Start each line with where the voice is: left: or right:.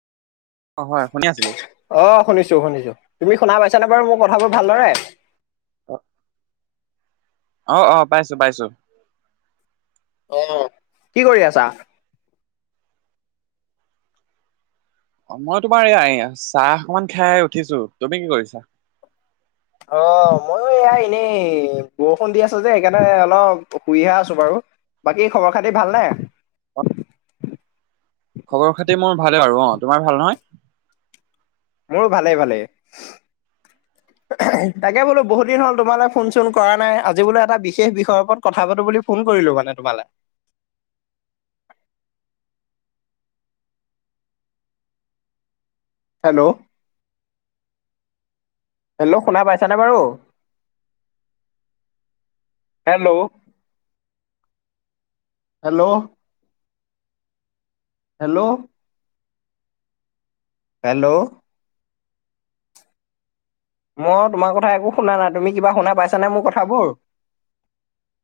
right: অ', হয় শুনি আছো।
left: অ', শুনিছো শুনিছো, তুমি শুনা পাইছানে বাৰু মোৰ কথাবোৰ ভালদৰে?
right: অ', অ', পাইছো পাইছো।
left: অ', কি কৰি আছা?
right: অ', মই তোমাৰ এই এয়া চাহ অকমান খাই উঠিছো, তুমি কি কৰিছা?
left: অ', ময়ো এ এনেই বৰষুণ দি আছো যে সেইকাৰণে অলপ শুইহে আছো বাৰু। বাকী খবৰ খাতি ভালনেে?
right: অ খবৰ খাতি মোৰ ভালে আৰু অ', তোমাৰ ভাল নহয়?
left: মোৰো ভালেই ভালেই। তাকে বোলো বহুত দিন হ'ল তোমালে ফোন চোন কৰা নাই আজি বোলে এটা বিশেষ বিষয়ৰ ওপৰত কথা পাতো বুলি ফোন কৰিলো মানে তোমালে। হেল্ল'। হেল্ল' শুনা পাইছানে বাৰু? হেল্ল'। হেল্ল'। হেল্ল'। হেল্ল'। মই তোমাৰ কথা একো শুনা নাই, তুমি কিবা শুনা পাইছানে মোৰ কথাবোৰ?